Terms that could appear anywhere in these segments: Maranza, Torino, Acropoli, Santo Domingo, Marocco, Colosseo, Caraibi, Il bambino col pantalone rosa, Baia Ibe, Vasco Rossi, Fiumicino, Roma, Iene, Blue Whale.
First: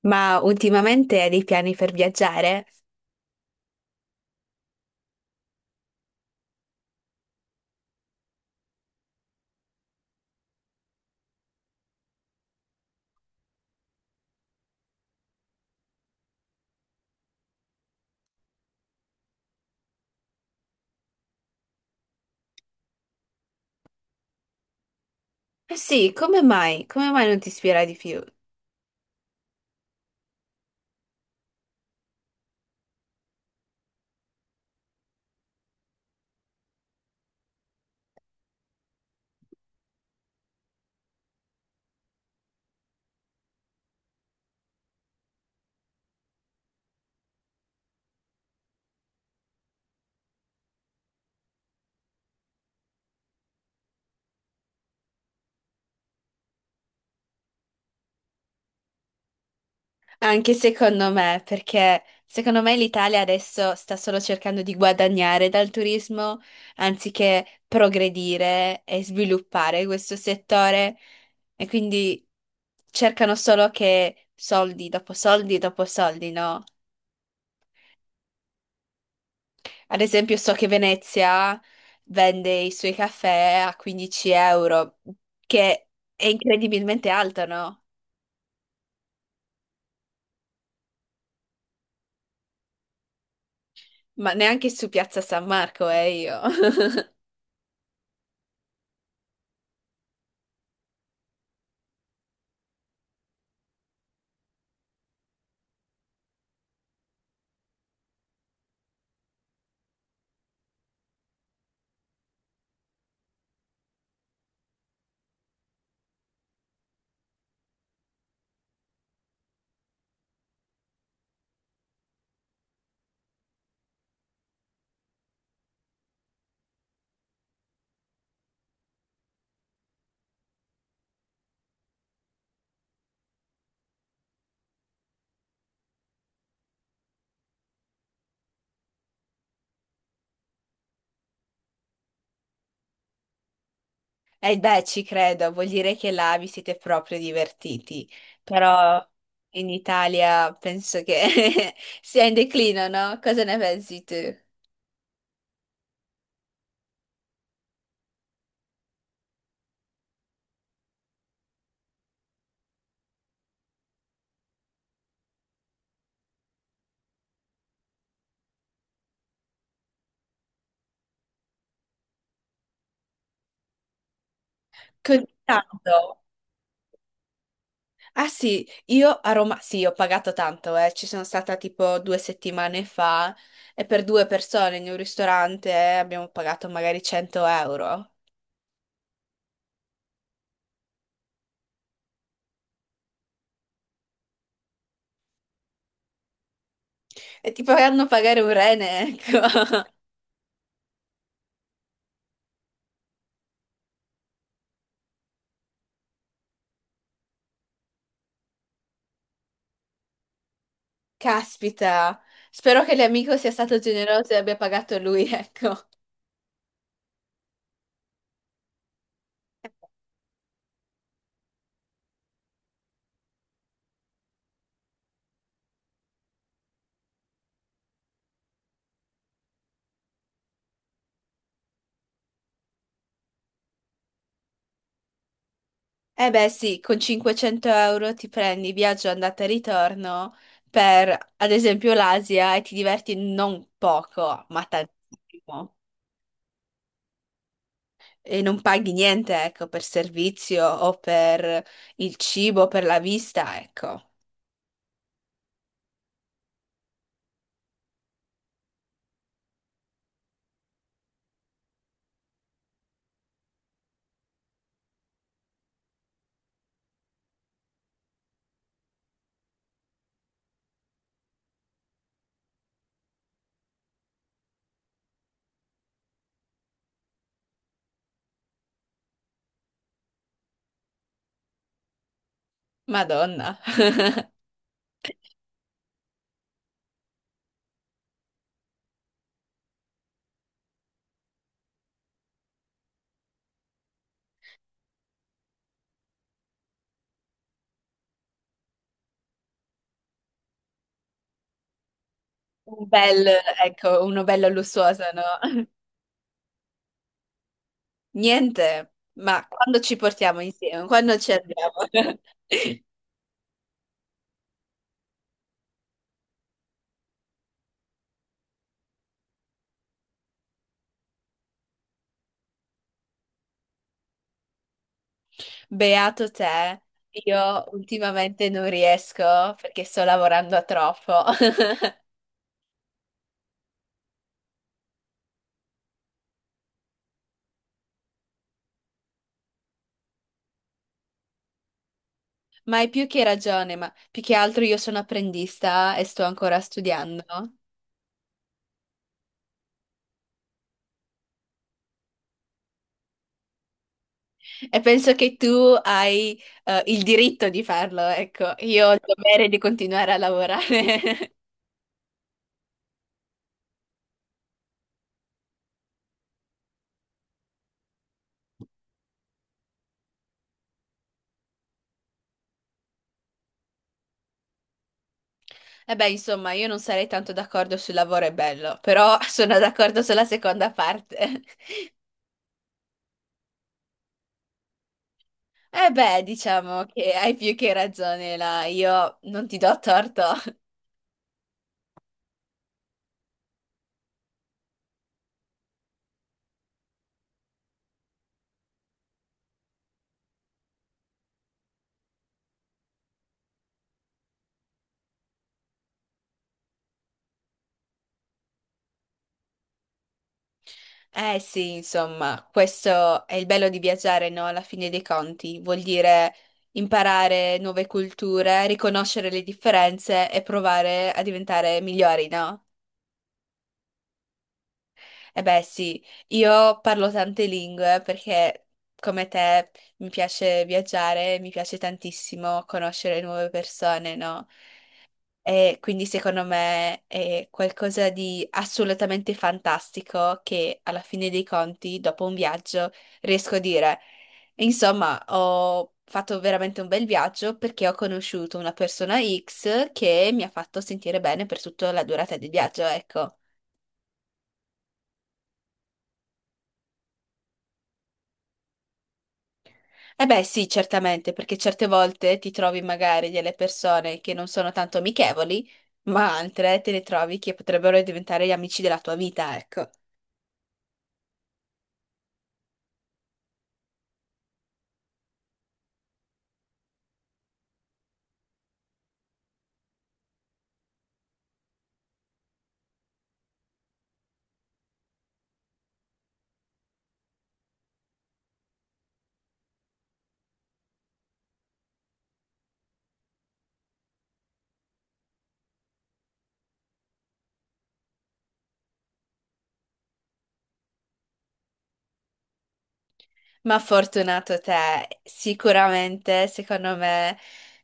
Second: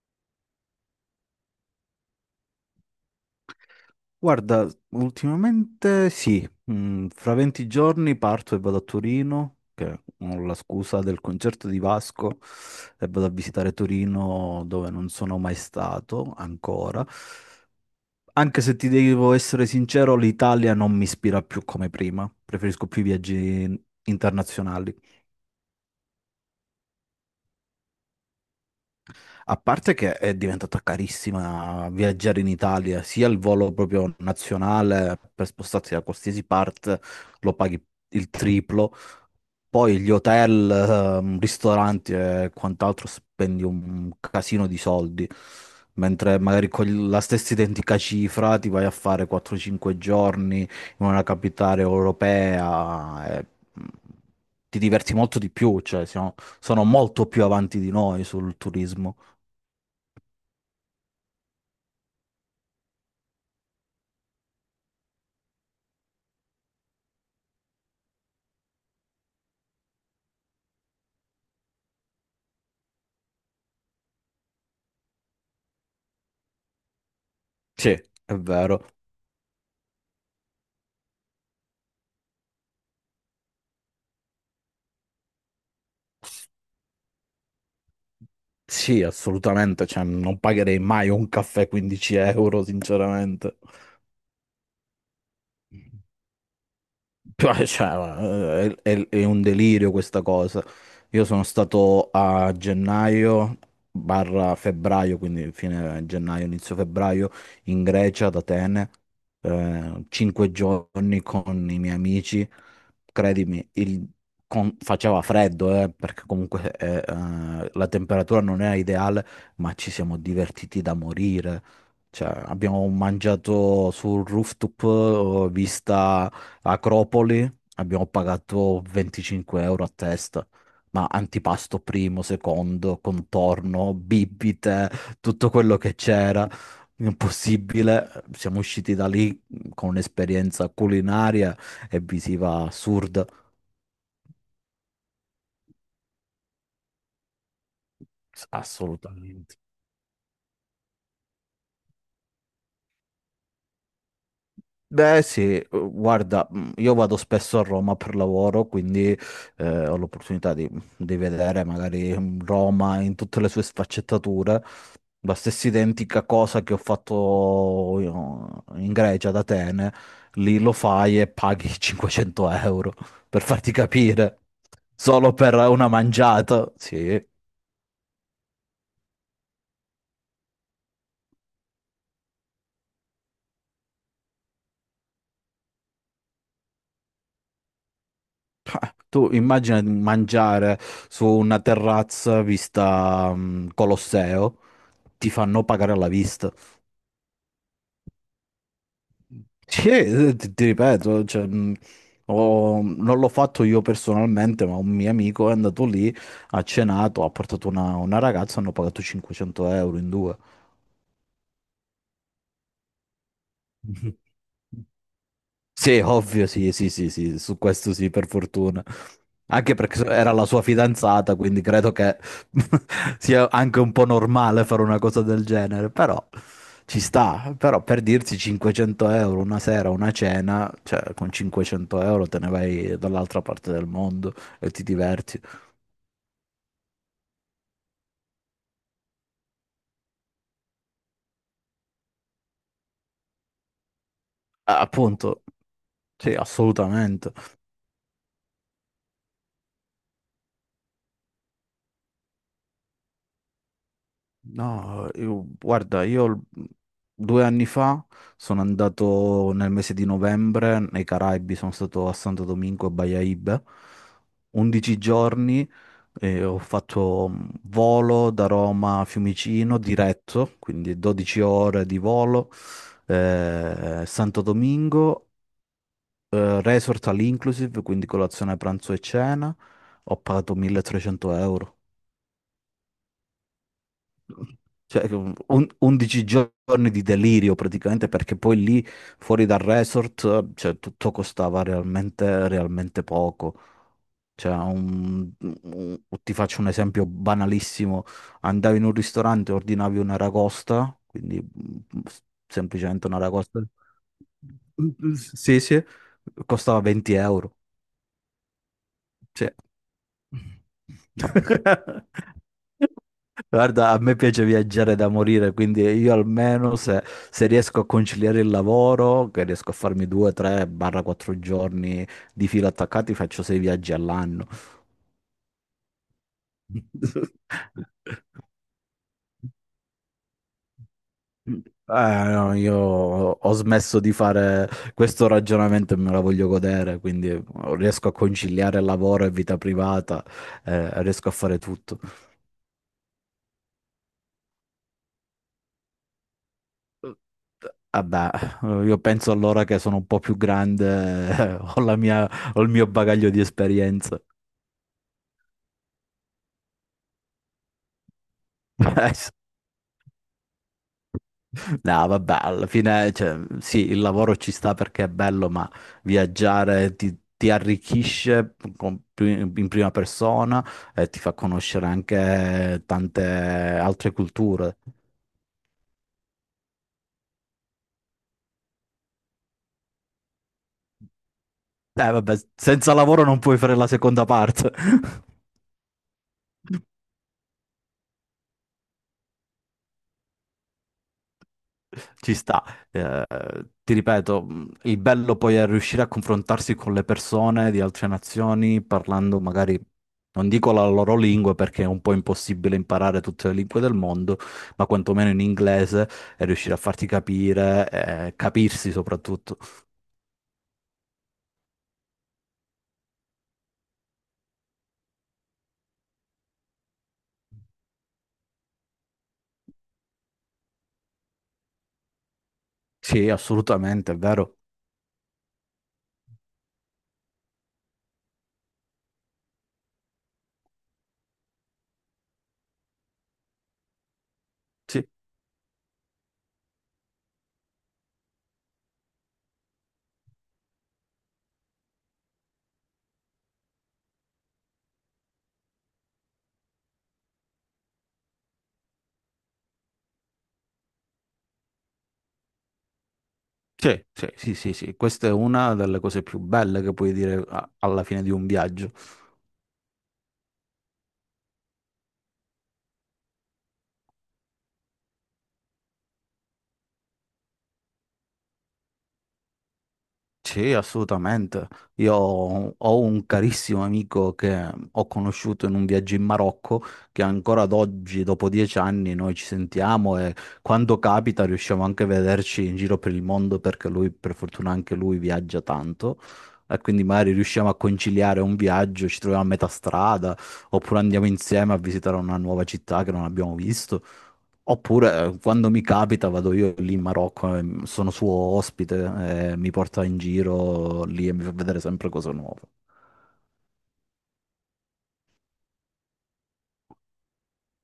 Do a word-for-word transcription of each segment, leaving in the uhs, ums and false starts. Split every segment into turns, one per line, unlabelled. Ma ultimamente hai dei piani per viaggiare?
Guarda, ultimamente sì. Mm, fra venti giorni parto e vado a Torino, che ho la scusa del concerto di Vasco, e vado a visitare Torino dove non sono mai stato ancora. Anche se ti devo essere sincero, l'Italia non mi ispira più come prima, preferisco più i viaggi internazionali.
Eh sì, come mai? Come mai non ti ispira di più?
A parte che è diventata carissima viaggiare in Italia, sia il volo proprio nazionale per spostarsi da qualsiasi parte lo paghi il triplo. Poi gli hotel, ehm, ristoranti e quant'altro, spendi un casino di soldi, mentre magari con la stessa identica cifra ti vai a fare quattro cinque giorni in una capitale europea e mm, ti diverti molto di più, cioè siamo- sono molto più avanti di noi sul turismo.
Anche secondo me, perché secondo me l'Italia adesso sta solo cercando di guadagnare dal turismo anziché progredire e sviluppare questo settore e quindi cercano solo che soldi dopo soldi dopo soldi, no?
Sì, è vero.
Ad esempio, so che Venezia vende i suoi caffè a quindici euro, che è incredibilmente alto, no?
Sì, assolutamente, cioè non pagherei mai un caffè quindici euro, sinceramente.
Ma neanche su Piazza San Marco è io.
Cioè, cioè, è, è- è un delirio questa cosa. Io sono stato a gennaio barra febbraio, quindi fine gennaio, inizio febbraio, in Grecia, ad Atene, eh, cinque giorni con i miei amici. Credimi, il- con- faceva freddo, eh, perché comunque eh, eh, la temperatura non era ideale, ma ci siamo divertiti da morire. Cioè, abbiamo mangiato sul rooftop, eh, vista Acropoli, abbiamo pagato venticinque euro a testa, ma antipasto, primo, secondo, contorno, bibite, tutto quello che c'era, impossibile. Siamo usciti da lì con un'esperienza culinaria e visiva assurda,
E beh, ci credo, vuol dire che là vi siete proprio divertiti. Però
assolutamente.
in Italia penso che sia in declino, no? Cosa ne pensi tu?
Beh sì, guarda, io vado spesso a Roma per lavoro, quindi eh, ho l'opportunità di, di vedere magari Roma in tutte le sue sfaccettature. La stessa identica cosa che ho fatto io in Grecia, ad Atene, lì lo fai e paghi cinquecento euro, per farti capire,
Così
solo per una
tanto.
mangiata. Sì.
Ah sì, io a Roma, sì, ho pagato tanto, eh. Ci sono stata tipo due settimane fa e per due persone in un ristorante eh, abbiamo pagato magari cento euro.
Tu immagina di mangiare su una terrazza vista mm, Colosseo, ti fanno pagare alla vista.
E ti faranno pagare un rene, ecco.
Sì, eh, ti, ti ripeto, cioè, mh, ho- non l'ho fatto io personalmente, ma un mio amico è andato lì, ha cenato, ha portato una, una ragazza, hanno pagato cinquecento euro in due.
Caspita, spero che l'amico sia stato generoso e abbia pagato lui, ecco.
Sì, ovvio, sì, sì, sì, sì, su questo sì, per fortuna. Anche perché so- era la sua fidanzata, quindi credo che sia anche un po' normale fare una cosa del genere, però ci sta. Però per dirsi cinquecento euro una sera, una cena, cioè con cinquecento euro te ne vai dall'altra parte del mondo e ti diverti.
Eh beh sì, con cinquecento euro ti prendi viaggio andata e ritorno per, ad esempio, l'Asia e ti diverti non poco, ma
Ah, appunto,
tantissimo.
sì, assolutamente.
E non paghi niente, ecco, per servizio o per il cibo, per la vista, ecco.
No, io- guarda, io l- due anni fa sono andato nel mese di novembre nei Caraibi, sono stato a Santo Domingo e Baia Ibe, undici giorni, eh, ho fatto mm, volo da Roma a Fiumicino diretto, quindi dodici ore di volo, eh, Santo Domingo, eh, resort all inclusive, quindi colazione, pranzo e cena, ho pagato milletrecento euro.
Madonna.
Cioè, on- undici giorni di delirio praticamente, perché poi lì fuori dal resort, cioè, tutto costava realmente, realmente poco. Cioè, un- un- ti faccio un esempio banalissimo. Andavi in un ristorante, ordinavi una ragosta, quindi mm,
Un
semplicemente una
bel,
ragosta.
ecco, uno bello lussuoso, no?
Sì, sì, costava venti euro.
Niente, ma
Cioè.
quando ci portiamo insieme, quando ci andiamo?
Guarda, a me piace viaggiare da morire, quindi io almeno se, se riesco a conciliare il lavoro, che riesco a farmi due, tre, barra quattro giorni di fila attaccati, faccio sei viaggi all'anno.
Beato te, io ultimamente non riesco perché sto lavorando a troppo.
Eh, no, io ho smesso di fare questo ragionamento e me la voglio godere, quindi riesco a conciliare lavoro e vita privata, eh, riesco a fare tutto.
Ma hai più che ragione, ma più che altro io sono apprendista e sto ancora studiando.
Vabbè, io penso allora che sono un po' più grande, eh, ho la mia- ho il mio bagaglio di esperienze.
E penso che tu hai eh, il diritto di farlo, ecco, io ho il dovere di continuare a lavorare.
No, vabbè, alla fine, cioè, sì, il lavoro ci sta perché è bello, ma viaggiare ti, ti arricchisce con- in prima persona e ti fa conoscere anche tante altre culture.
E beh, insomma, io non sarei tanto d'accordo sul lavoro è bello, però sono d'accordo sulla seconda parte.
Eh, vabbè, senza lavoro non puoi fare la seconda parte.
E beh, diciamo che hai più che ragione là, io non ti do torto.
Ci sta, eh, ti ripeto, mh, il bello poi è riuscire a confrontarsi con le persone di altre nazioni parlando magari, non dico la loro lingua perché è un po' impossibile imparare tutte le lingue del mondo, ma quantomeno in inglese, e riuscire a farti capire, eh, capirsi soprattutto.
Eh sì, insomma, questo è il bello di viaggiare, no? Alla fine dei conti, vuol dire imparare nuove culture, riconoscere le differenze e provare a diventare migliori, no?
Sì, assolutamente, è vero.
Eh beh, sì, io parlo tante lingue perché come te mi piace viaggiare, mi piace tantissimo conoscere nuove persone, no?
Sì,
E quindi secondo me è qualcosa di assolutamente fantastico che alla fine dei conti, dopo un viaggio, riesco a dire, insomma, ho fatto veramente un bel viaggio perché ho conosciuto una persona X che mi ha fatto sentire bene per tutta la durata del viaggio, ecco.
sì, sì, sì, sì, sì. Questa è una delle cose più belle che puoi dire a- alla fine di un viaggio.
Eh beh, sì, certamente, perché certe volte ti trovi magari delle persone che non sono tanto amichevoli, ma altre te le trovi che potrebbero diventare gli amici della tua vita, ecco.
Sì, assolutamente. Io ho ho un carissimo amico che ho conosciuto in un viaggio in Marocco, che ancora ad oggi, dopo dieci anni, noi ci sentiamo e quando capita riusciamo anche a vederci in giro per il mondo perché lui, per fortuna, anche lui viaggia tanto. E quindi magari riusciamo a conciliare un viaggio, ci troviamo a metà strada, oppure andiamo insieme a visitare una nuova città che non abbiamo visto. Oppure eh, quando mi capita vado io lì in Marocco, eh, sono suo ospite, eh, mi porta in giro lì e mi fa vedere sempre cose nuove.
Ma fortunato te, sicuramente, secondo me,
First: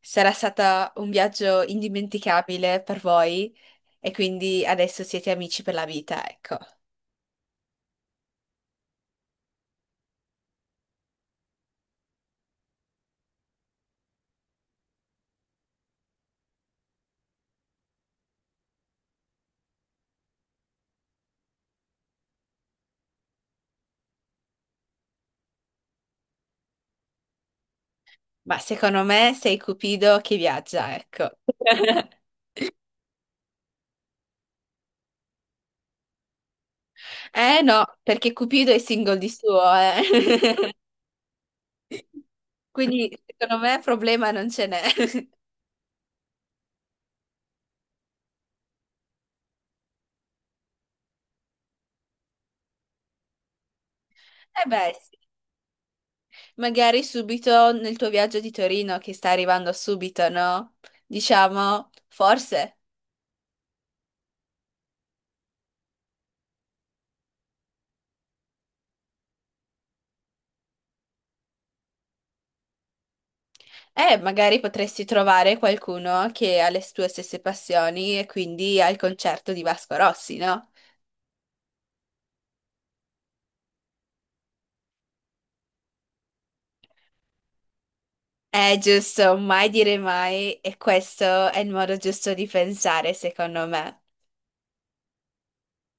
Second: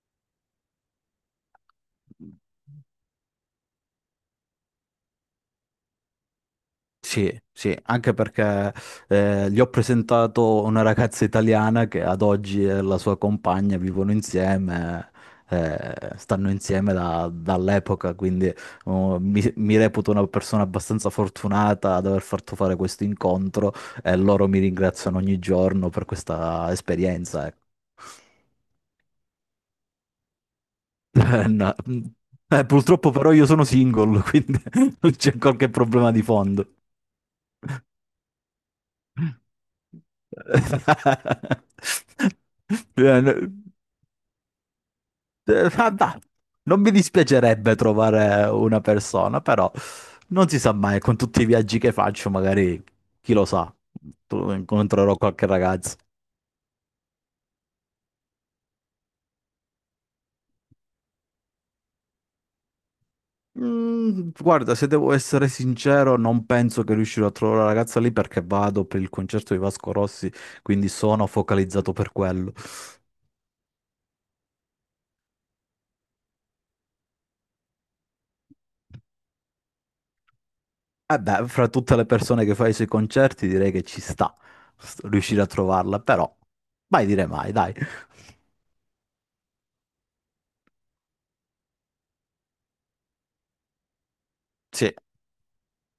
sarà stato un viaggio indimenticabile per voi e quindi adesso siete amici per la vita, ecco.
Sì, sì, anche perché eh, gli ho presentato una ragazza italiana che ad oggi è la sua compagna, vivono insieme, eh, stanno insieme da- dall'epoca, quindi oh, mi, mi reputo una persona abbastanza fortunata ad aver fatto fare questo incontro e loro mi ringraziano ogni giorno per questa esperienza. Ecco.
Ma secondo me sei Cupido che viaggia, ecco.
Eh, No, mm, eh, purtroppo però io sono single, quindi non c'è qualche problema di fondo.
Eh no, perché Cupido è single di suo, eh.
Eh,
Quindi secondo
n-
me problema non ce n'è.
eh, vabbè, non mi dispiacerebbe trovare una persona, però non si sa mai, con tutti i viaggi che faccio, magari, chi lo sa, tu-
Eh beh,
incontrerò
sì.
qualche ragazzo.
Magari subito nel tuo viaggio di Torino che sta arrivando subito, no? Diciamo, forse.
Mm, guarda, se devo essere sincero, non penso che riuscirò a trovare la ragazza lì perché vado per il concerto di Vasco Rossi, quindi sono focalizzato per quello.
Eh, magari potresti trovare qualcuno che ha le tue stesse passioni e quindi al concerto di Vasco Rossi, no?
Eh beh, fra tutte le persone che fa i suoi concerti direi che ci sta s- riuscire a trovarla, però mai dire mai, dai.
È giusto, mai dire mai, e questo è il modo giusto di pensare, secondo me.
Sì.